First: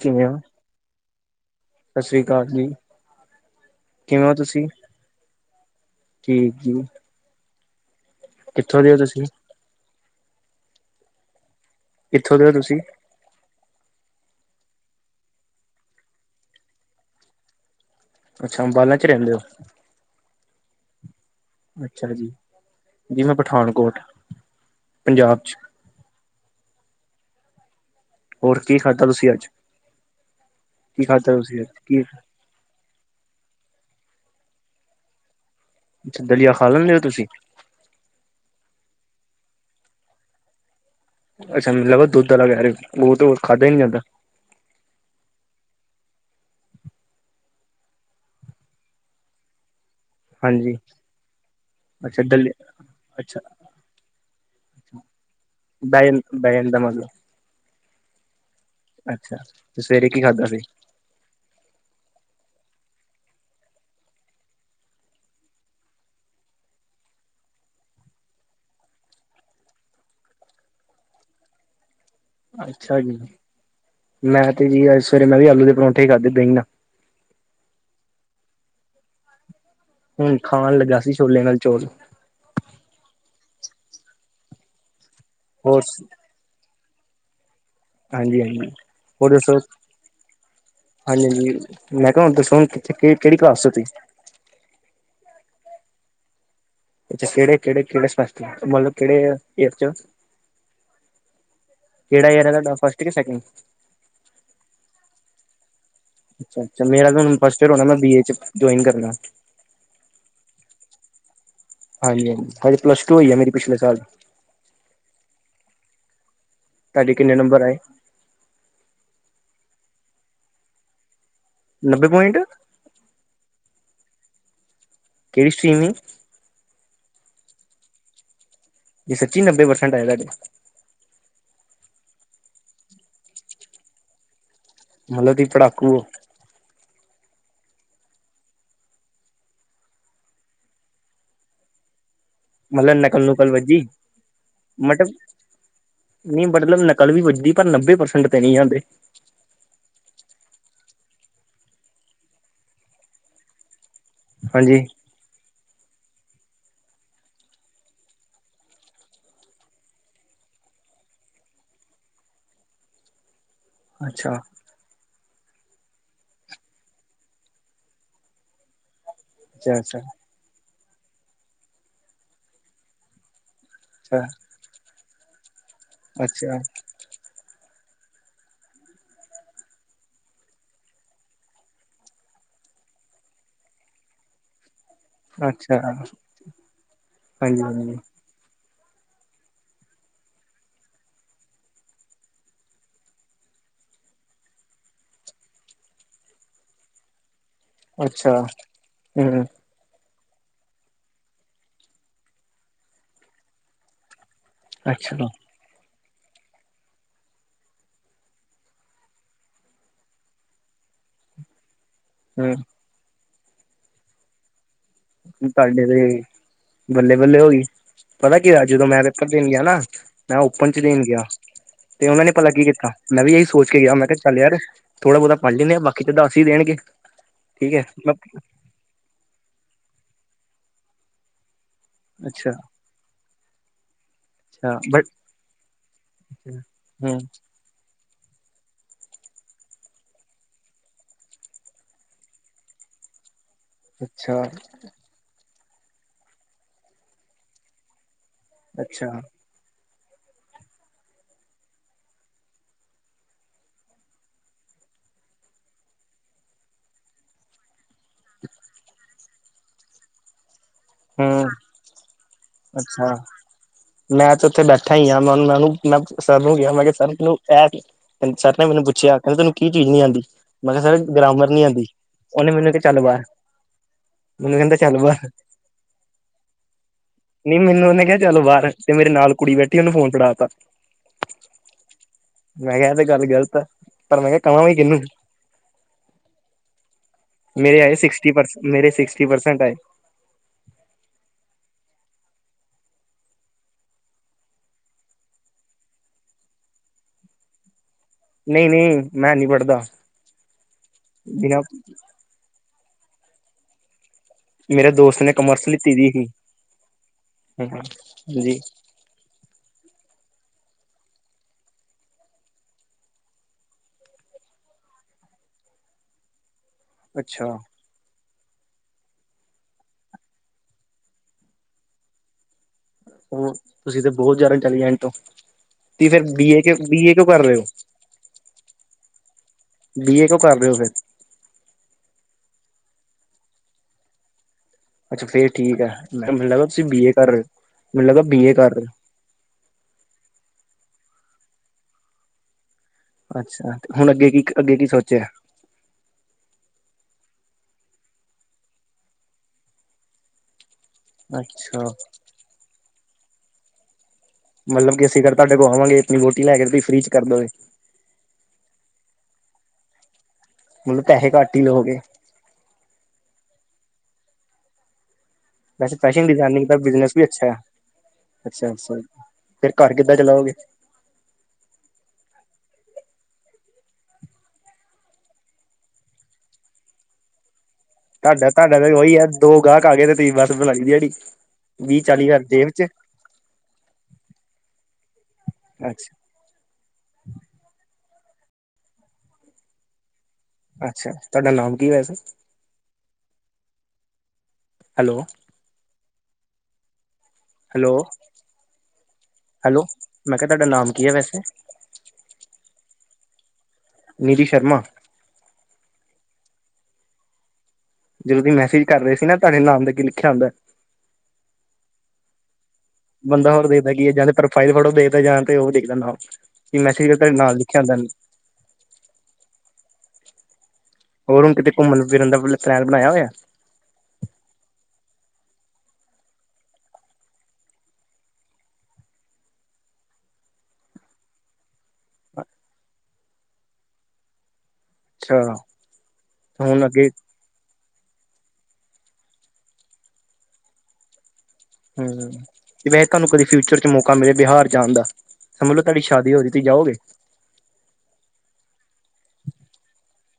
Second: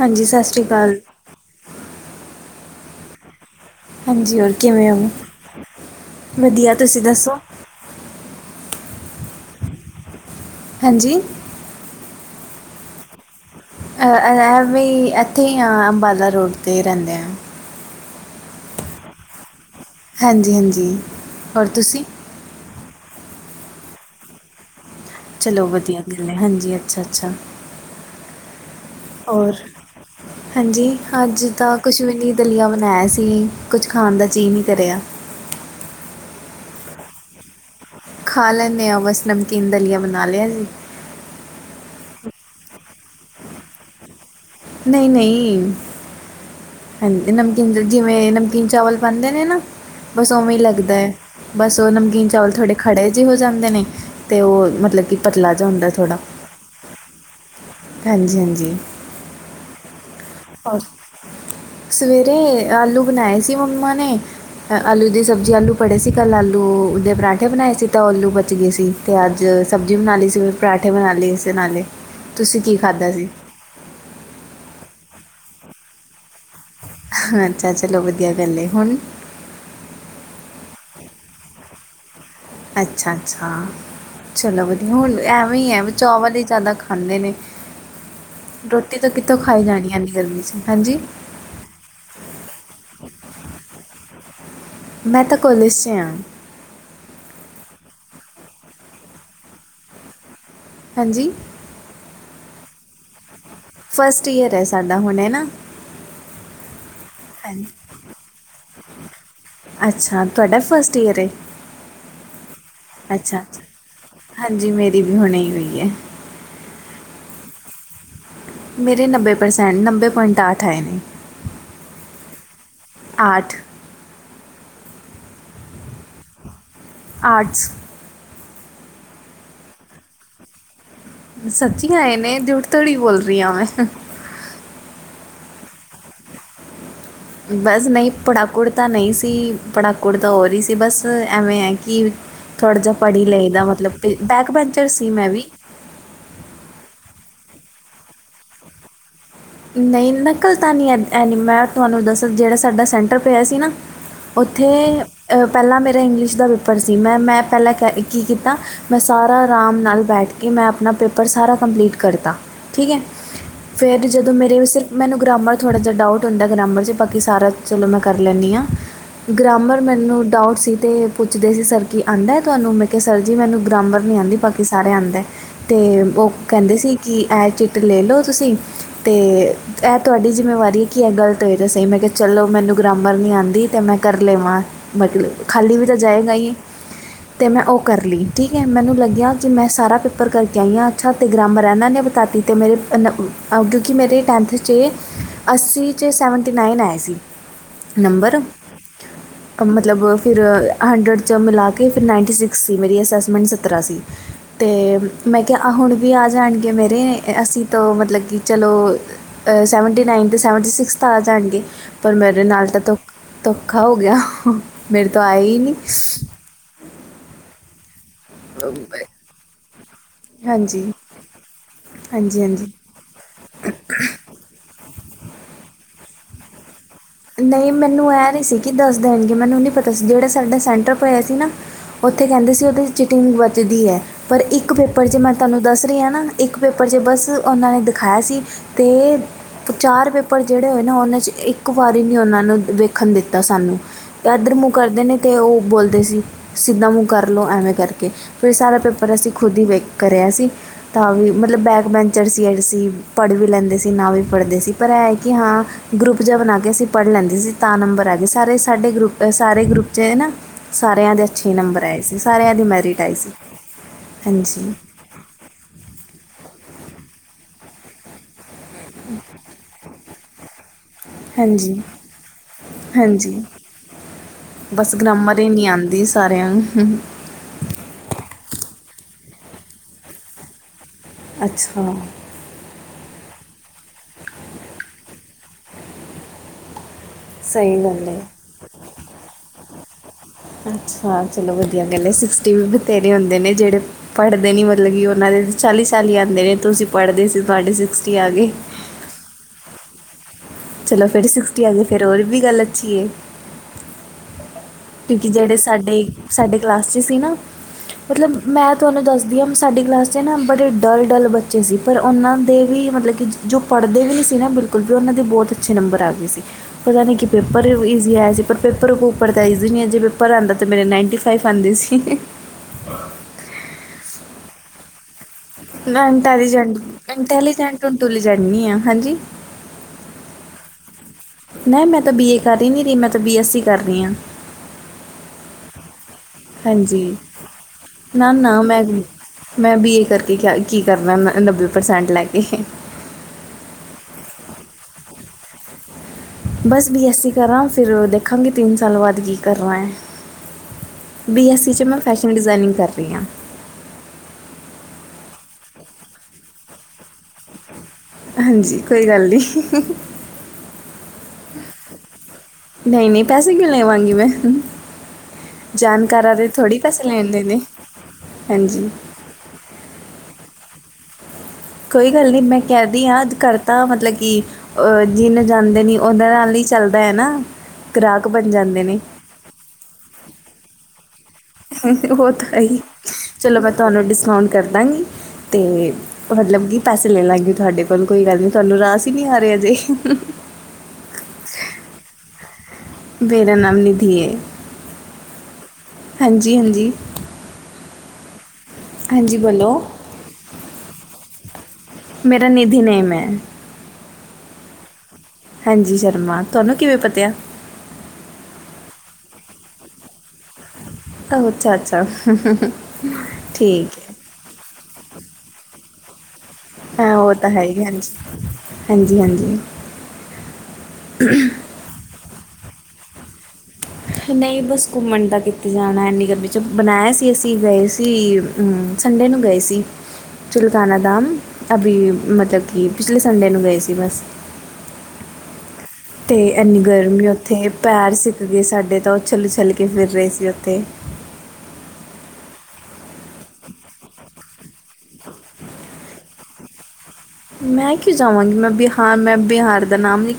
ਹਾਂਜੀ ਕਿਵੇਂ ਹੋ ਸਤਿ ਸ਼੍ਰੀ ਅਕਾਲ। ਸਤਿ ਸ਼੍ਰੀ ਅਕਾਲ ਜੀ। ਕਿਵੇਂ ਹੋ ਹਾਂਜੀ ਹੋਰ ਤੁਸੀਂ ਕਿਵੇਂ ਹੋ ਠੀਕ ਜੀ ਵਧੀਆ ਤੁਸੀਂ ਦੱਸੋ? ਕਿੱਥੋਂ ਦੇ ਓ ਤੁਸੀਂ? ਹਾਂਜੀ ਕਿੱਥੋਂ ਦੇ ਓ‌ ਤੁਸੀਂ? ਅਹ ਇਹ ਵੀ ਇੱਥੇ ਹੀ ਆ ਅੰਬਾਲਾ ਰੋਡ ਤੇ ਰਹਿੰਦੇ ਆ। ਅੱਛਾ ਅੰਬਾਲਾਂ ਚ ਰਹਿੰਦੇ ਹੋ। ਹਾਂਜੀ-ਹਾਂਜੀ। ਅੱਛਾ ਜੀ, ਜੀ ਮੈਂ ਪਠਾਨਕੋਟ। ਪੰਜਾਬ ਚ ਚਲੋ ਵਧੀਆ ਗੱਲ ਹੈ ਹਾਂਜੀ ਅੱਛਾ-ਅੱਛਾ। ਹੋਰ ਕੀ ਖਾਧਾ ਤੁਸੀਂ? ਅੱਜ ਹੋਰ ਹਾਂਜੀ ਕੀ ਖਾਧਾ ਹਾਂਜੀ ਤੁਸੀਂ ਅੱਜ ਤਾਂ ਕੁਛ ਕੀ ਵੀ ਨਹੀਂ ਦਲੀਆ ਬਣਾਇਆ ਸੀ ਕੁੱਛ ਖਾਣ ਦਾ ਜੀਅ ਨਹੀਂ ਕਰਿਆ। ਅੱਛਾ ਦਲੀਆ ਖਾ ਲੈਂਦੇ ਹੋ ਤੁਸੀਂ। ਖਾ ਲੈਂਦੇ ਹਾਂ ਬਸ ਨਮਕੀਨ ਦਲੀਆ ਬਣਾ ਲਿਆ ਜੀ। ਅੱਛਾ ਮਤਲਬ ਦੁੱਧ ਵਾਲਾ ਉਹ ਤੇ ਉਹ ਖਾਂਦਾ ਨੀ ਜਾਂਦਾ। ਨਹੀਂ ਨਹੀਂ ਹਾਂਜੀ ਨਮਕੀਨ ਜਿਵੇਂ ਨਮਕੀਨ ਚਾਵਲ ਬਣਦੇ ਨੇ ਨਾ ਬਸ ਉਵੇਂ ਹੀ ਹਾਂਜੀ ਲੱਗਦਾ ਹੈ ਬਸ ਉਹ ਅੱਛਾ ਨਮਕੀਨ ਚਾਵਲ ਦਲੀਆ ਥੋੜੇ ਖੜ੍ਹੇ ਜਿਹੇ ਹੋ ਅੱਛਾ ਜਾਂਦੇ ਨੇ ਤੇ ਉਹ ਮਤਲਬ ਕਿ ਪਤਲਾ ਜਾ ਹੁੰਦਾ ਥੋੜਾ। [unintelligible] ਹਾਂਜੀ ਹਾਂਜੀ। ਅੱਛਾ ਤੇ ਸਵੇਰੇ ਕੀ ਖਾਧਾ ਸੀ। ਔਰ ਸਵੇਰੇ ਆਲੂ ਬਣਾਏ ਸੀ ਮੰਮਾ ਨੇ। ਆਲੂ ਦੀ ਸਬਜ਼ੀ ਆਲੂ ਪੜ੍ਹੇ ਸੀ ਕੱਲ੍ਹ ਆਲੂ ਉਹਦੇ ਪਰਾਂਠੇ ਬਣਾਏ ਸੀ ਤਾਂ ਉਹ ਆਲੂ ਬਚ ਗਏ ਸੀ। ਤੇ ਅੱਜ ਸਬਜ਼ੀ ਬਣਾ ਲਈ ਸੀ ਫੇਰ ਪਰਾਂਠੇ ਬਣਾ ਲਏ ਸੀ ਨਾਲੇ। ਤੁਸੀਂ ਕੀ ਅੱਛਾ ਖਾਧਾ ਜੀ ਸੀ ਮੈਂ ਤੇ ਜੀ ਅੱਜ ਸਵੇਰੇ ਮੈਂ ਵੀ ਆਲੂ ਦੇ ਪਰੌਂਠੇ ਹੀ ਖਾਧੇ ਦਹੀ ਨਾ। ਅੱਛਾ ਚਲੋ ਵਧੀਆ ਗੱਲ ਹੁਣ ਹੂੰ ਖਾਣ ਲੱਗਾ ਸੀ ਛੋਲੇ ਨਾਲ ਚੋਲ। ਅੱਛਾ ਅੱਛਾ ਚਲੋ ਵਧੀਆ ਹੁਣ ਐਵੇਂ ਹੀ ਹੈ ਹੋਰ ਵੀ ਚਾਵਲ ਹੀ ਜ਼ਿਆਦਾ ਖਾਂਦੇ ਨੇ ਹਾਂਜੀ ਹਾਂਜੀ ਰੋਟੀ ਤੋਂ ਹੋਰ ਕਿੱਥੋਂ ਦੱਸੋ ਖਾਈ ਜਾਣੀ ਐਨੀ ਗਰਮੀ ਚ ਹਾਂਜੀ। [unintelligible] ਮੈਂ ਕਿਹਾ ਦਸੋ ਕਿਹੜੀ ਕਲਾਸ ਚ ਹੋ ਤੁਸੀਂ। ਮੈਂ ਤਾਂ ਕੋਲੇਜ ਚ ਆ। ਅੱਛਾ ਕਿਹੜੇ ਕਿਹੜੇ ਕਿਹੜੇ ਸਸ ਮਤਲਬ ਕਿਹੜੇ ਈਅਰ ਚ। ਹਾਂਜੀ। ਕਿਹੜਾ ਇਅਰ ਆ ਤੂਹਾਡਾ ਫਸਟ ਕੇ ਸੈਕਿੰਡ। ਫਸਟ ਈਅਰ ਹੈ ਸਾਡਾ ਹੁਣੇ ਨਾ। ਅੱਛਾ ਅੱਛਾ ਮੇਰਾ ਤਾਂ ਹੁਣ ਫਸਟ ਹਾਂਜੀ ਈਅਰ ਹੋਣਾ ਮੈਂ ਬੀ ਏ ਚ ਜੁਆਇਨ ਕਰਨਾ। ਅੱਛਾ ਤੁਹਾਡਾ ਫਸਟ ਈਅਰ ਹੈ ਹਾਂਜੀ ਹਾਂਜੀ ਹਲੇ ਪਲੱਸ ਟੂ ਹੋਈ ਹੈ ਅੱਛਾ ਮੇਰੀ ਅੱਛਾ ਪਿਛਲੇ ਸਾਲ। ਹਾਂਜੀ ਮੇਰੀ ਵੀ ਹੁਣੇ ਹੋਈ ਹੈ। ਤੁਹਾਡੇ ਕਿੰਨੇ ਨੰਬਰ ਆਏ। ਮੇਰੇ ਨੱਬੇ ਪ੍ਰਸੈਂਟ ਨੱਬੇ ਪੁਆਇੰਟ ਅੱਠ ਆਏ ਨੇ। ਨੱਬੇ ਪੁਆਇੰਟ। ਆਠ। ਕਿਹੜੀ ਸਟ੍ਰਮੀ। ਆਟਸ। ਜੀ ਸੱਚੀ ਨੱਬੇ ਪਰਸੈਂਟ ਆਏ ਤੁਹਾਡੇ। ਸੱਚੀ ਆਏ ਨੇ ਝੂਟ ਥੋੜੀ ਬੋਲ ਰਹੀ ਹਾਂ ਮੈਂ। ਮਤਲਬ ਤੂਹੀ ਪੜਾਕੂ ਹੋ। ਬਸ ਨਹੀਂ ਪੜਾਕੁੜ ਤਾਂ ਨਹੀਂ ਸੀ ਪੜਾਕੁੜ ਤਾਂ ਹੋਰ ਹੀ ਸੀ ਬਸ ਐਵੇਂ ਹੈ ਕਿ ਥੋੜ੍ਹਾ ਜਿਹਾ ਮਤਲਬ ਪੜ ਹੀ ਨਕਲ ਲਈ ਨੁਕਲ ਦਾ ਵੱਜੀ ਮਤਲਬ ਬੈਕ ਬੈੰਚਰ ਸੀ ਮਤਲਬ ਮੈਂ ਵੀ ਨਹੀਂ ਮਤਲਬ ਨਕਲ ਵੀ ਵੱਜਦੀ ਪਰ ਨੱਬੇ ਪ੍ਰਸੈਂਟ ਤੇ ਨਹੀਂ ਜਾਂਦੇ। ਨਹੀਂ ਨਕਲ ਤਾਂ ਨਹੀਂ ਐ ਐਨੀ ਮੈਂ ਤੁਹਾਨੂੰ ਦੱਸਾਂ ਜਿਹੜਾ ਸਾਡਾ ਸੈਂਟਰ ਪਿਆ ਸੀ ਨਾ ਉੱਥੇ ਹਾਂਜੀ ਪਹਿਲਾਂ ਮੇਰਾ ਇੰਗਲਿਸ਼ ਦਾ ਪੇਪਰ ਸੀ ਮੈਂ ਮੈਂ ਪਹਿਲਾਂ ਕ ਕੀ ਕੀਤਾ ਮੈਂ ਸਾਰਾ ਆਰਾਮ ਨਾਲ ਬੈਠ ਕੇ ਮੈਂ ਆਪਣਾ ਪੇਪਰ ਸਾਰਾ ਕੰਪਲੀਟ ਕਰਤਾ ਠੀਕ ਹੈ। ਫਿਰ ਜਦੋਂ ਅੱਛਾ ਮੇਰੇ ਸਿਰਫ ਮੈਨੂੰ ਗ੍ਰਾਮਰ ਥੋੜ੍ਹਾ ਜਿਹਾ ਡਾਊਟ ਹੁੰਦਾ ਗ੍ਰਾਮਰ ਚ ਬਾਕੀ ਸਾਰਾ ਚਲੋ ਮੈਂ ਕਰ ਲੈਂਣੀ ਹਾਂ। ਅੱਛਾ ਗ੍ਰਾਮਰ ਅੱਛਾ ਮੈਨੂੰ ਡਾਊਟ ਸੀ ਤੇ ਪੁੱਛਦੇ ਸੀ ਸਰ ਕੀ ਆਦਾ ਹੈ ਤੁਹਾਨੂੰ ਮੈਂ ਕਿਹਾ ਸਰ ਜੀ ਮੈਨੂੰ ਗਰਾਮਰ ਨਹੀਂ ਆਉਂਦੀ ਬਾਕੀ ਸਾਰੇ ਆਉਂਦੇ ਅਤੇ ਉਹ ਅੱਛਾ ਕਹਿੰਦੇ ਸੀ ਕਿ ਇਹ ਚਿੱਟ ਲੈ ਲਓ ਤੁਸੀਂ ਤੇ ਇਹ ਤੁਹਾਡੀ ਜ਼ਿੰਮੇਵਾਰੀ ਹੈ ਕੀ ਇਹ ਗਲਤ ਹੋਏ ਤਾਂ ਸਹੀ ਮੈਂ ਕਿਹਾ ਚਲੋ ਮੈਨੂੰ ਗਰਾਮਰ ਨਹੀਂ ਆਉਂਦੀ ਤੇ ਮੈਂ ਕਰ ਲੈਵਾਂ ਮਤਲਬ ਅੱਛਾ ਖਾਲੀ ਵੀ ਅੱਛਾ ਤਾਂ ਜਾਏਗਾ ਹੀ ਤੇ ਹਾਂਜੀ ਮੈਂ ਉਹ ਹਾਂਜੀ ਕਰ ਲਈ। ਠੀਕ ਹੈ ਮੈਨੂੰ ਲੱਗਿਆ ਕਿ ਮੈਂ ਸਾਰਾ ਪੇਪਰ ਕਰਕੇ ਆਈ ਹਾਂ ਅੱਛਾ ਤੇ ਗ੍ਰਾਮਰ ਹੈ ਇਹਨਾਂ ਨੇ ਬਤਾਤੀ ਤੇ ਮੇਰੇ ਕਿਉਂਕਿ ਮੇਰੇ ਟੈਂਨਥ ਚ ਅੱਸੀ ਚ ਸੈਵਨਟੀ ਨਾਈਨ ਆਏ ਸੀ। ਅੱਛਾ ਨੰਬਰ ਹੂੰ ਮਤਲਬ ਫੇਰ ਹੰਡਰਡ ਚ ਮਿਲਾ ਕੇ ਫੇਰ ਨਾਈਨਟੀ ਸਿਕਸ ਸੀ ਮੇਰੀ ਅਸੈਸਮੈਂਟ ਸੱਤਰਾ ਸੀ ਤੇ ਮੈਂ ਕਿ ਹੁਣ ਵੀ ਆ ਜਾਣਗੇ ਮੇਰੇ ਅਸੀ ਤੋਂ ਮਤਲਬ ਕਿ। ਚਲੋ ਸੈਵਨਟੀ ਨਾਈਨ ਅਤੇ ਸੈਵਨਟੀ ਸਿਕਸ ਤਾਂ ਆ ਜਾਣਗੇ ਪਰ ਮੇਰੇ ਹੂੰ ਨਾਲ ਤਾਂ ਧ। ਧੋਖਾ ਹੋ ਗਿਆ। ਤੋਂ ਆਏ ਹੀ ਨਹੀਂ ਤੁਹਾਡੇ ਤੇ ਬੱਲੇ ਬੱਲੇ ਹੋਈ ਪਤਾ ਕੀ ਜਦੋਂ ਮੈਂ ਪੇਪਰ ਦੇਣ ਗਿਆ ਨਾ। ਮੈਂ ਓਪਨ ਚ ਹਾਂਜੀ ਦੇਣ ਗਿਆ ਤੇ ਉਹਨਾਂ ਨੇ ਹਾਂਜੀ ਭਲਾ ਕੀ ਹਾਂਜੀ ਕੀਤਾ। ਮੈਂ ਵੀ ਇਹੀ ਸੋਚ ਕੇ ਗਿਆ ਮੈਂ ਕਿਹਾ ਚੱਲ ਯਾਰ ਥੋੜ੍ਹਾ ਬਹੁਤਾ ਪੜ੍ਹ ਲੈਂਦੇ ਹਾਂ ਬਾਕੀ ਤਾਂ ਦੱਸ ਹੀ ਦੇਣਗੇ। ਨਹੀਂ ਠੀਕ ਹੈ ਮੈਨੂੰ ਇਹ ਨਹੀਂ ਸੀ ਕਿ ਦੱਸ ਦੇਣਗੇ ਮੈਨੂੰ ਨਹੀਂ ਪਤਾ ਸੀ ਜਿਹੜਾ ਸਾਡਾ ਸੈਂਟਰ ਪਆ ਸੀ ਨਾ। ਉੱਥੇ ਅੱਛਾ ਕਹਿੰਦੇ ਸੀ ਉਹਦੇ ਚਿਟਿੰਗ ਵਚਦੀ ਹੈ। ਪਰ ਇੱਕ ਅੱਛਾ ਪੇਪਰ ਬਟ ਚੇ ਮੈਂ ਤੁਹਾਨੂੰ ਦੱਸ ਰਹੀ ਹਾਂ ਨਾ ਇੱਕ ਪੇਪਰ ਚੇ ਹੂੰ ਬਸ ਉਹਨਾਂ ਨੇ। ਖਾਇਆ ਸੀ ਤੇ ਚਾਰ ਪੇਪਰ ਜਿਹੜੇ ਹੋਏ ਨੇ ਉਹਨਾਂ 'ਚ ਇੱਕ। ਇੱਕ ਵਾਰੀ ਨੀ ਉਹਨਾਂ ਨੂੰ ਵੇਖਣ ਦਿੱਤਾ ਸਾਨੂੰ ਅੱਛਾ ਇਦਰ ਮੂੰਹ ਕਰਦੇ ਨੇ। ਤੇ ਉਹ ਬੋਲਦੇ ਸੀ ਸਿੱਧਾਂ ਮੂੰਹ ਕਰ ਲ ਐਵੇ ਏ ਕਰਕੇ ਫਿਰ ਸਾਰਾ ਅੱਛਾ ਪੇਪਰ ਅਸੀਂ। ਖੁਦ ਹੀ ਵੇਖ ਕਰਿਆ ਸੀ। ਤਾਂ ਵੀ ਮਤਲਬ ਬੈਕ ਬੈਂਚਰ ਸੀ ਐਡ ਸੀ ਪੜ੍ਹ ਵੀ ਲੈਂਦੇ ਸੀ ਨਾ ਵੀ ਪੜ੍ਹਦੇ ਸੀ ਪਰ ਹੈ ਕਿ ਹਾਂ। ਗਰੁੱਪ ਜਹਾ ਬਣਾ ਕੇ ਅਸੀਂ ਪੜ੍ਹ ਲੈਂਦੇ ਸੀ ਤਾਂ ਨੰਬਰ ਆ ਗਏ ਸਾਰੇ ਸਾਡੇ ਗਰੁੱਪ ਸਾਰੇ ਗਰੁੱਪ 'ਚ ਹੈ ਨਾ। ਸਾਰਿਆਂ ਦੇ ਹੂੰ ਅੱਛੇ ਨੰਬਰ ਆਏ ਸੀ ਸਾਰਿਆਂ ਦੀ ਮੈਰਿਟ ਆਈ ਸੀ ਹਾਂਜੀ। ਥਾਹੀਆ ਮੈਂ ਮਨੂੰ ਮੈਂ ਸਰ ਨੂੰ ਕਿਹਾ ਮੈਂ ਕਿਹਾ ਤੈਨੂੰ ਇਹ ਕ ਸਰ ਨੇ ਮੈਨੂੰ ਪੁੱਛਿਆ ਕਹਿੰਦੇ ਤੈਨੂੰ। ਕੀ ਚੀਜ਼ ਨੀ ਆਉਂਦੀ ਮੈਂ ਕਿਹਾ ਸਰ ਗਰਾਮਰ ਨੀ ਹਾਂਜੀ ਆਉਂਦੀ ਉਹਨੇ ਮੈਨੂੰ ਕਿਹਾ ਚੱਲ ਬਾਹਰ। ਹਾਂਜੀ ਮੈਨੂੰ ਕਹਿੰਦਾ ਬਸ ਚੱਲ ਬਾਹਰ ਗਾਰਮਰ ਨੀ ਆਉਂਦੀ ਸਾਰਿਆਂ ਨੂੰ ਹ। ਨਹੀਂ ਮੈਨੂੰ ਉਹਨੇ ਕਿਹਾ ਚਲ ਬਾਹਰ ਤੇ ਮੇਰੇ ਨਾਲ ਕੁੜੀ ਬੈਠੀ ਉਹਨੂੰ ਫੋਨ ਫੜਾਤਾ। ਅੱਛਾ। ਮੈਂ ਕਿਹਾ ਤੇ ਗੱਲ ਗ਼ਲਤ ਆ ਪਰ ਮੈਂ ਕਿਹਾ ਕਵਾਂ ਵੀ ਕਿਹਨੂੰ। ਸਹੀ ਮੇਰੇ ਆਏ ਗੱਲ ਹੈ ਸਿਕਸਟੀ ਪਰਸ ਮੇਰੇ ਸਿਕਸਟੀ ਪਰਸੈਂਟ ਆਏ। ਅੱਛਾ ਚਲੋ ਵਧੀਆ ਗਲ ਹੈ ਸਿਕਸਟੀ ਵੀ ਬਥੇਰੇ ਹੁੰਦੇ ਨੇ ਜਿਹੜੇ। ਪੜ੍ਹਦੇ ਨੀ ਮਤਲਬ ਕਿ ਉਹਨਾਂ ਦੇ ਚਾਲੀ ਚਾਲੀ ਆਉਂਦੇ ਨੇ ਤੁਸੀਂ ਪੜ੍ਹਦੇ ਸੀ। ਆ ਗਏ ਨਹੀਂ ਨਹੀਂ ਮੈਂ ਨਹੀਂ ਪੜ੍ਹਦਾ। ਚਲੋ ਫਿਰ ਬਿਨਾਂ ਸਿਕਸਟੀ ਆ ਗ ਫਿਰ ਹੋਰ ਵੀ ਗੱਲ ਅੱਛੀ ਹੈ। ਮੇਰੇ ਦੋਸਤ ਕਿਉਂਕਿ ਨੇ ਜਿਹੜੇ ਕਮਰਸ ਲਿੱਤੀ ਸਾਡੇ ਦੀ ਸੀ ਸਾਡੇ ਕਲਾਸ 'ਚ ਸੀ ਨਾ ਮਤਲਬ ਜੀ ਮੈਥ ਤੁਹਾਨੂੰ ਦੱਸਦੀ ਹਾਂ ਮੈਂ ਸਾਡੀ ਕਲਾਸ 'ਚ ਨਾ ਬੜੇ ਡਲ, ਡਲ ਬੱਚੇ ਸੀ। ਪਰ ਉਹਨਾਂ ਦੇ ਵੀ ਮਤਲਬ ਕਿ ਜੋ ਪੜ੍ਹਦੇ ਵੀ ਨਹੀਂ ਸੀ ਨਾ ਬਿਲਕੁਲ ਵੀ ਉਹਨਾਂ ਦੇ ਬਹੁਤ ਅੱਛੇ ਨੰਬਰ ਆ ਗਏ ਸੀ। ਪਤਾ ਨਹੀਂ ਕਿ ਅੱਛਾ ਪੇਪਰ ਇਜ਼ੀ ਹੈ। ਐਸੀੇ ਪਰ ਪੇਪਰ ਉੱਪਰ ਦਾ ਜ ਨਹੀਂ ਜੇ ਪੇਪਰ ਆਉਂਦਾ ਤਾਂ ਮੇਰੇ ਨਾਈਨਟੀ ਫਾਈਵ ਆਉਂਦੇ ਸੀ। ਉਹ ਤੁਸੀਂ ਤਾਂ ਬਹੁਤ ਜ਼ਿਆਦਾ ਇੰਟੈਲੀਜੈਂਟ ਹੋ। ਤੁਸੀਂ ਫਿਰ B A intelligent B A ਕਿਉਂ ਕਰ ਰਹੇ ਹੋ ਇੰਟੈਲੀਜੈਂਟ ਹੁਲੀ ਜਾਂਦੀ ਆ ਹਾਂਜੀ ਬੀ ਏ ਕਿਉਂ ਕਰ ਰਹੇ ਹੋ ਫਿਰ। ਨ ਮੈਂ ਤਾਂ ਬੀ ਏ ਕਰ ਰਹੀ ਨੀ ਰਹੀ ਮੈਂ ਤਾਂ ਬੀ ਐੱਸ ਕਰ ਰਹੀ ਹਾਂ। ਅੱਛਾ ਫੇਰ ਠੀਕ ਹੈ ਮ ਮੈਨੂੰ ਲੱਗਾ ਤੁਸੀਂ ਬੀ ਹਾਂਜੀ ਏ ਕਰ ਰਹੇ ਹੋ ਮੈਨੂੰ ਲੱਗਾ ਨਾ ਬੀ ਏ ਨਾ ਕਰ ਮੈਂ ਰਹੇ ਹੋ। ਮੈਂ ਬੀ ਏ ਕਰਕੇ ਕਿਆ ਕੀ ਕਰਨਾ ਨੱਬੇ ਪ੍ਰਸੈਂਟ ਲੈ ਕੇ। ਅੱਛਾ ਤੇ ਹੁਣ ਅੱਗੇ ਕੀ ਅੱਗੇ ਕੀ ਸੋਚਿਆ। ਬਸ ਬੀ ਐੱਸ ਈ ਕਰਾਂ ਫਿਰ ਦੇਖਾਂਗੇ ਤਿੰਨ ਸਾਲ ਬਾਅਦ ਕੀ ਕਰਨਾ ਹੈ। ਬੀ ਐੱਸ ਸੀ 'ਚ ਅੱਛਾ ਮੈਂ ਫੈਸ਼ਨ ਡਿਜ਼ਾਇਨਿੰਗ ਕਰ ਰਹੀ ਹਾਂ। ਮਤਲਬ ਕਿ ਅਸੀਂ ਕਰ ਤੁਹਾਡੇ ਕੋਲ ਆਵਾਂਗੇ ਆਪਣੀ ਵੋਟੀ ਲੈ ਕੇ ਤੁਸੀ ਫਰੀ ਚ ਕਰ ਦੋਗੇ। ਹਾਂਜੀ ਕੋਈ ਗੱਲ ਨੀ। ਮਤਲਬ ਪੈਸੇ ਘੱਟ ਹੀ ਲਹੋਗੇ। ਨਹੀਂ ਨਹੀਂ ਪੈਸੇ ਕਿਉੰ ਲੈਵਾਂਗੀ ਮੈਂ। ਵੈਸੇ ਫੈਸ਼ਨ ਜਾਣਕਾਰਾ ਦੇ ਡਿਜ਼ਾਇਨਿੰਗ ਦਾ ਥੋੜ੍ਹੀ ਪੈਸੇ ਬਿਜ਼ਨਸ ਵੀ ਲੈਣ ਦੇ ਅੱਛਾ ਹੈ ਨੇ, ਅੱਛਾ ਹਾਂਜੀ। ਅੱਛਾ ਫਿਰ ਘਰ ਕਿੱਦਾਂ ਚਲਾਓਗੇ। ਕੋਈ ਗੱਲ ਨੀ, ਮੈਂ ਕਹਿਦੀ ਹਾਂ ਅੱਜ ਕਰਤਾ ਮਤਲਬ ਕਿ। ਅਹ ਜਿਹਨੂੰ ਜਾਂਦੇ ਨੀ ਉਹਦ ਨਾਲ ਹੀ ਚੱਲਦਾ ਐ ਨਾ। ਗ੍ਰਾਹਕ ਬਣ ਤੁਹਾਡਾ-ਤੁਹਾਡਾ ਜਾਂਦੇ ਤੇ ਨੇ ਉਹੀ ਏ। ਦੋ ਗਾਹਕ ਆ ਗੇ ਤੇ ਤੁਸੀ ਬਸ ਲਗ ਗਈ ਦਿਹਾੜੀ। ਵੀਹ ਚਾਲੀ ਉਹ ਹਜ਼ਾਰ ਤਾਂ ਹੈ ਜੇਬ ਈ, ਚ ਚਲੋ ਮੈਂ ਤੁਹਾਨੂੰ ਡਿਸਕਾਊਂਟ ਕਰ ਦਾਂਗੀ ਅਤੇ ਅੱਛਾ ਮਤਲਬ ਕਿ ਪੈਸੇ ਲੈ ਲਾਂਗੇ। ਤੁਹਾਡੇ ਕੋਲ ਕੋਈ ਗੱਲ ਨੀ ਤੁਹਾਨੂੰ ਰਾਸ ਹੀ ਨੀ ਆ ਰਹਾ ਅਜੇ। ਅੱਛਾ, ਤੁਹਾਡਾ ਨਾਮ ਕੀ ਏ ਵੇਸੇ ਮੇਰਾ ਨਾਮ ਨਿਧੀ ਐ, ਹੈਲੋ ਹਾਂਜੀ-ਹਾਂਜੀ। ਹੈਲੋ। ਹਾਂਜੀ, ਬੋਲੋ। ਹੈਲੋ ਮੈਂ ਕਿਹਾ ਤੁਹਾਡਾ ਨਾਮ ਕੀ ਹੈ ਵੈਸੇ ਮੇਰਾ ਨਿਧੀ ਨੇਮ ਐ। ਨਿਧੀ ਸ਼ਰਮਾ। ਹਾਂਜੀ, ਸ਼ਰਮਾ ਤੁਹਾਨੂੰ ਕਿਵੇਂ ਪਤਿਆ? ਜਦੋਂ ਤੁਸੀ ਮੈਸੇਜ ਕਰ ਰਹੇ ਸੀ ਨਾ ਤੁਹਾਡੇ ਨਾਮ ਅੱਗੇ ਲਿਖਿਆ ਆਦਾ। ਉਹ ਅੱਛਾ-ਅੱਛਾ, ਠੀਕ। ਹੈ ਫਾਈਲ ਫੋਟੋ ਦੇਖਦਾ ਜਾਂ ਤੇ ਉਹ ਵੀ ਦੇਖ ਦੇਖਦਾ ਮੈਸੇਜ ਹਾਂ ਉਹ ਤੁਹਾਡੇ ਤਾਂ ਨਾਮ ਹੈ ਲਿਖਿਆ ਹੀ ਏ, ਹੁੰਦਾ ਹਾਂਜੀ-ਹਾਂਜੀ। ਹੋਰ ਕਿਤੇ ਘੁੰਮਣ ਫਿਰਨ ਦਾ ਪਲੈਨ ਬਣਾਇਆ ਹੋਇਆ। ਨਈ ਬਸ ਘੁੰਮਣ ਤਾਂ ਕਿਤੇ ਜਾਣਾ ਇੰਨੀ ਗਰਮੀ ਚ, ਬਣਾਇਆ ਸੀ ਅਸੀਂ ਗਏ ਸੀ ਹੂੰ, ਸੰਡੇ ਨੂੰ ਗਏ ਸੀ। ਚੁਿਲਕਾਨਾ ਦਾਮ, ਅਭੀ ਮਤਲਬ ਕਿ ਪਿਛਲੇ ਸੰਡੇ ਨੂੰ ਗਏ ਸੀ ਬਸ ਅੱਛਾ। ਤੇ ਇੰਨੀ ਹੁਣ ਅੱਗੇ ਗਰਮੀ ਉ ਉੱਥੇ ਪੈਰ ਸਿੱਕ ਗਏ ਸਾਡੇ ਤਾਂ ਉਹ ਓਛੱਲ-ਓਛੱਲ ਕੇ ਫਿਰ ਰਹੇ ਸੀ ਉੱਥੇ ਜਿਵੇ ਤੁਹਾਨੂੰ ਕਦੇ ਫਿਊਚਰ ਚ ਮੌਕਾ ਮਿਲੇ ਬਿਹਾਰ ਜਾਣ ਦਾ ਸਮਝ ਲੋ ਤੁਹਾਡੀ ਸ਼ਾਦੀ ਹੋ ਰਹੀ ਥੀ ਜਾਓਗੇ ਮੈਂ ਕਿਉਂ ਜਾਵਾਂਗੀ? ਮੈਂ ਬਿਹਾਰ, ਮੈਂ ਬਿਹਾਰ ਦਾ ਨਾਮ ਨ,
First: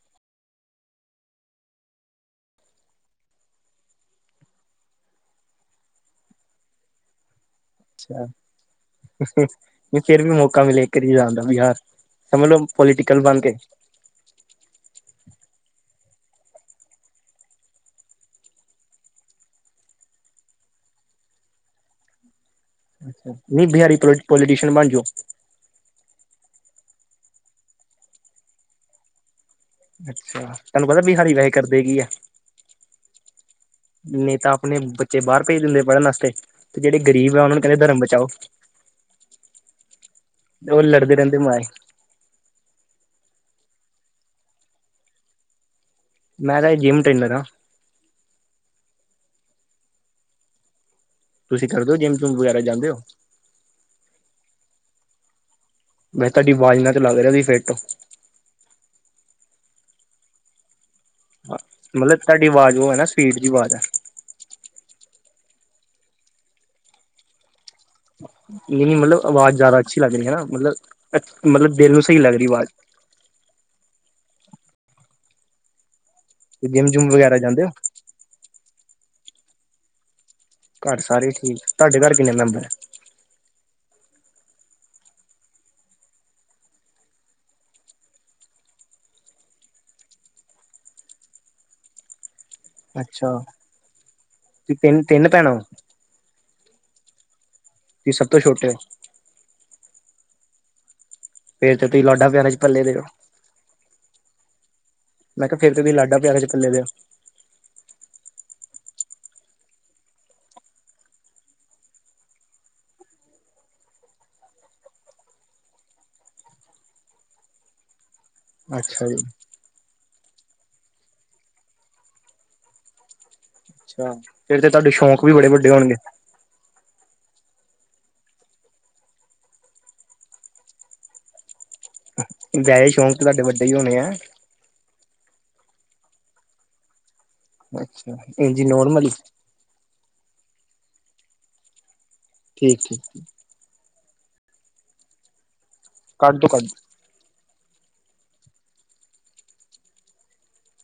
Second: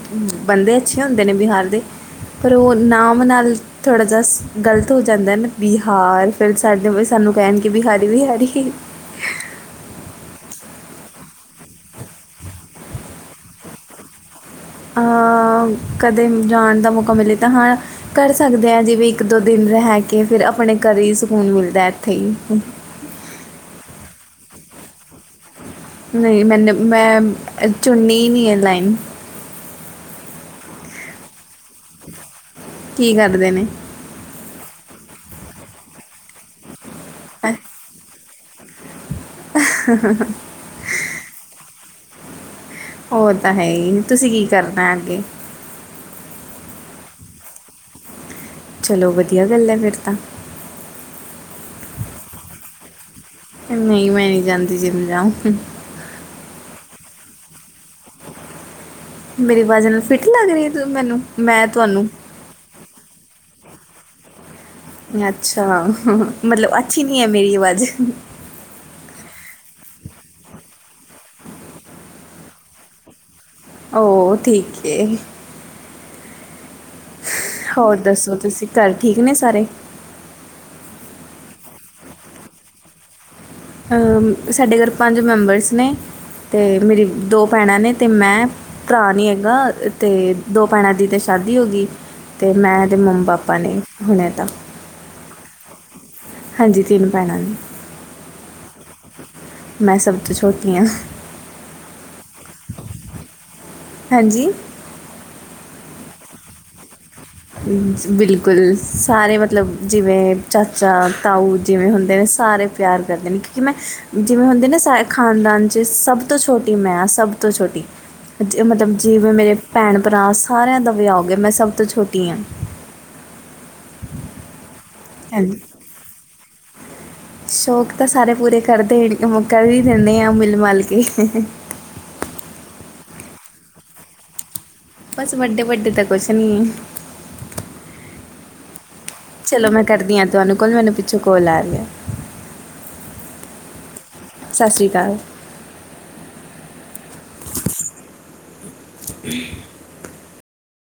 ਬੰਦੇ ਅੱਛੇ ਹੁੰਦੇ ਨੇ ਬਿਹਾਰ ਦੇ ਪਰ ਉਹ ਨਾਮ ਨਾਲ ਥੋੜ੍ਹਾ ਜਿਹਾ ਗ਼ਲਤ ਹੋ ਜਾਂਦਾ ਨਾ ਬਿਹਾਰ ਫਿਰ ਸਾਡੇ ਸਾਨੂੰ ਕਹਿਣ ਕੇ ਬਹਾਰੀ ਵੀ ਬਹਾਰੀ ਫਿਰ ਵੀ ਮੌਕਾ ਮਲੇ ਇੱਕ ਆਰੀ ਜਾਣ ਦਾ ਬਿਹਾਰ, ਸਮਝ ਲੋ ਪੋਲੀਟੀਕਲ ਬਣ ਕੇ ਹਾਂ ਕਦੇ ਜਾਣ ਦਾ ਮੌਕਾ ਮਿਲੇ ਤਾਂ ਹਾਂ ਕਰ ਸਕਦੇ ਹਾਂ, ਜਿਵੇਂ ਇੱਕ-ਦੋ ਦਿਨ ਰਹਿ ਕੇ ਫਿਰ ਆਪਣੇ ਘਰ ਹੀ ਸਕੂਨ ਮਿਲਦਾ ਇੱਥੇ ਹੀ। ਨੀ ਬਿਹਾਰੀ ਥੋਡੀ ਪੋਲੀਟੀਸ਼ਨਨ ਬਣ ਜਾਓ। ਨਈ, ਮੈਨੂੰ ਮੈਂ ਚੁੰਨੀ ਨੀ ਇਹ ਲਾਈਨ। ਅੱਛਾ, ਤੁਹਾਨੂੰ ਪਤਾ ਬਿਹਾਰੀ ਵੈਸੇ ਕਰਦੇ ਕੀ ਆ? ਕੀ ਕਰਦੇ ਨੇ? ਨੀ ਤਾਂ ਆਪਣੇ ਬੱਚੇ ਬਾਹਰ ਭੇਜ ਦਿੰਦੇ ਪੜ੍ਹਨ ਵਾਸਤੇ। ਤੇ ਜਿਹੜੇ ਗਰੀਬ ਆ ਉਹਨਾਂ ਹੈਂ, ਨੂੰ ਕਹਿੰਦੇ ਧਰਮ ਬਚਾਓ। [inaudible] ਉਹ ਲੜਦੇ ਰਹਿੰਦੇ ਮਾਏ। ਉਹ ਤਾਂ ਹੈ ਇ। ਨੀ ਤੁਸੀਂ ਕੀ ਕਰਨਾ ਅੱਗੇ? ਮੈਂ ਤਾਂ ਜਿੰਮ ਟ੍ਰੇਨਰ ਹਾਂ। ਚਲੋ ਵਧੀਆ ਗੱਲ ਏ ਫਿਰ ਤਾਂ ਤੁਸੀਂ ਕਰ ਦੇਓ ਜਿੰਮ ਜੂਮ ਵਗੈਰਾ ਜਾਂਦੇ ਹੋ ਨਹ ਮੈਂ ਨੀ ਜਾਂਦੀ ਜਿਮ ਜਾਓ ਮੈਂ ਕਿਹਾ ਤੁਹਾਡੀ ਆਵਾਜ਼ ਨਾਲ‌ ਤਾਂ ਲੱਗ ਰਿਹਾ ਕਿ ਫਿਰਟ ਓ ਮੇਰੀ ਆਵਾਜਨਾਲ ਫਿੱਟ ਲੱਗ ਰਹੀ ਤੂੰ ਮੈਨੂੰ। ਹਾਂ ਮੈਂ ਤੁਹਾਨੂੰ ਮਤਲਬ ਤੁਹਾਡੀ ਆਵਾਜ਼ ਉਹ ਏ ਨਾ ਸਵੀਟ ਜਹੀ ਆਵਾਜ਼ ਏ ਅੱਛਾ, ਮਤਲਬ ਅੱਛੀ ਨੀ ਐ ਮੇਰੀ ਆਵਾਜ਼। ਨਹੀਂ-ਨਹੀਂ ਮਤਲਬ ਅਵਾਜ਼ ਜ਼ਿਆਦਾ ਅੱਛੀ ਲੱਗ ਰਹੀ ਐ ਨਾ, ਮਤਲਬ-ਮਤਲਬ ਦਿਲ ਨੂੰ ਸਹੀ ਲੱਗ ਰਹੀ ਐ ਅਵਾਜ਼। ਓਹ ਠੀਕ ਏ। ਜਿੰਮ ਜੁੰਮ ਵਗੈਰਾ ਜਾਂਦੇ ਓ। ਹੋਰ ਦੱਸੋ ਤੁਸੀਂ, ਘਰ ਠੀਕ ਨੇ ਸਾਰੇ। ਘਰ ਸਾਰੇ ਠੀਕ, ਤੁਹਾਡੇ ਘਰ ਕਿੰਨੇ ਮੈਂਬਰ। ਅ ਸਾਡੇ ਘਰ ਪੰਜ ਮੈਂਬਰਸ ਨੇ, ਤੇ ਮੇਰੀ ਦੋ ਭੈਣਾਂ ਨੇ, ਅ ਤੇ ਮੈਂ। ਭਰਾ ਨੀ ਹੈਗਾ, ਤੇ ਦੋ ਭੈਣਾਂ ਦੀ ਤੇ ਸ਼ਾਦੀ ਹੋਗੀ। ਤੇ ਮੈਂ ਤੇ ਮੰਮ ਪਾਪਾ ਨੇ ਹੁਣੇ ਤਾਂ। ਤਿੰਨ-ਤਿੰਨ ਭੈਣਾਂ ਓ। ਹਾਂਜੀ, ਤਿੰਨ ਭੈਣਾਂ ਨੇ, ਤੁਸੀਂ ਸਭ ਤੋਂ ਛੋਟੇ ਹੋ ਮੈਂ ਸਭ ਤੋਂ ਛੋਟੀ ਹਾਂ। ਫੇਰ ਤੇ ਤੁਸੀਂ ਲਾਡਾ ਪਿਆਰਾਂ ਚ ਪਲੇ ਦੇ ਓ। ਹੈਂ ਜੀ। ਮੈਂ ਕਿਹਾ ਫੇਰ ਤੇ ਤੁਸੀਂ ਲਾਡਾ ਪਿਆਰਾਂ ਚ ਪਲੇ ਦੇ ਓ। ਬਿਲਕੁਲ ਸਾਰੇ ਮਤਲਬ ਜਿਵੇਂ ਚਾਚਾ, ਤਾਊ ਜਿਵੇਂ ਹੁੰਦੇ ਨੇ ਸਾਰੇ ਪਿਆਰ ਕਰਦੇ ਨੇ, ਕਿਉਂਕਿ ਮੈਂ ਜਿਵੇਂ ਹੁੰਦੀ ਨਾ ਸਾ ਖਾਨਦਾਨ ਚ ਸਭ ਤੋਂ ਛੋਟੀ ਮੈਂ ਹਾਂ, ਸਭ ਤੋਂ ਛੋਟੀ। [unintelligible] ਜੇ ਮਤਲਬ ਅੱਛਾ ਜੀ ਜਿਵੇਂ ਮੇਰੇ ਭੈਣ-ਭਰਾ ਸਾਰਿਆਂ ਦਾ ਵਿਆਹ ਹੋ ਗਿਆ, ਮੈਂ ਸਭ ਤੋਂ ਛੋਟੀ ਆਂ। ਅੱਛਾ, ਫੇਰ ਤੇ ਤੁਹਾਡੇ ਸ਼ੌਂਕ ਵੀ ਬੜੇ ਹਾਂਜੀ ਵੱਡੇ ਹੋਣਗੇ। ਸ਼ੌਕ ਤਾਂ ਸਾਰੇ ਪੂਰੇ ਕਰਦੇ ਕਰ ਵੀ ਦਿੰਦੇ ਆ, ਮਿਲ ਮਲ ਕੇ ਵੈਸੇ ਸ਼ੌਂਕ ਤਾਂ ਤੁਹਾਡੇ ਵੱਡੇ ਹੀ ਹੋਣੇ ਐ। ਬਸ ਵੱਡੇ-ਵੱਡੇ ਤਾਂ ਕੁਛ ਨੀ ਐ। ਅੱਛਾ ਇੰਜੀ ਨੋਰਮਲੀ। ਚਲੋ ਮੈਂ ਕਰਦੀ ਹਾਂ ਤੁਹਾਨੂੰ ਕੋਲ, ਮੈਨੂੰ ਪਿੱਛੋਂ ਕੋਲ ਆ ਰਈ ਐ। ਠੀਕ ਏ। ਸਸ ਰੀ ਕਾਲ। ਕੱਢ ਦੋ ਕੱਢ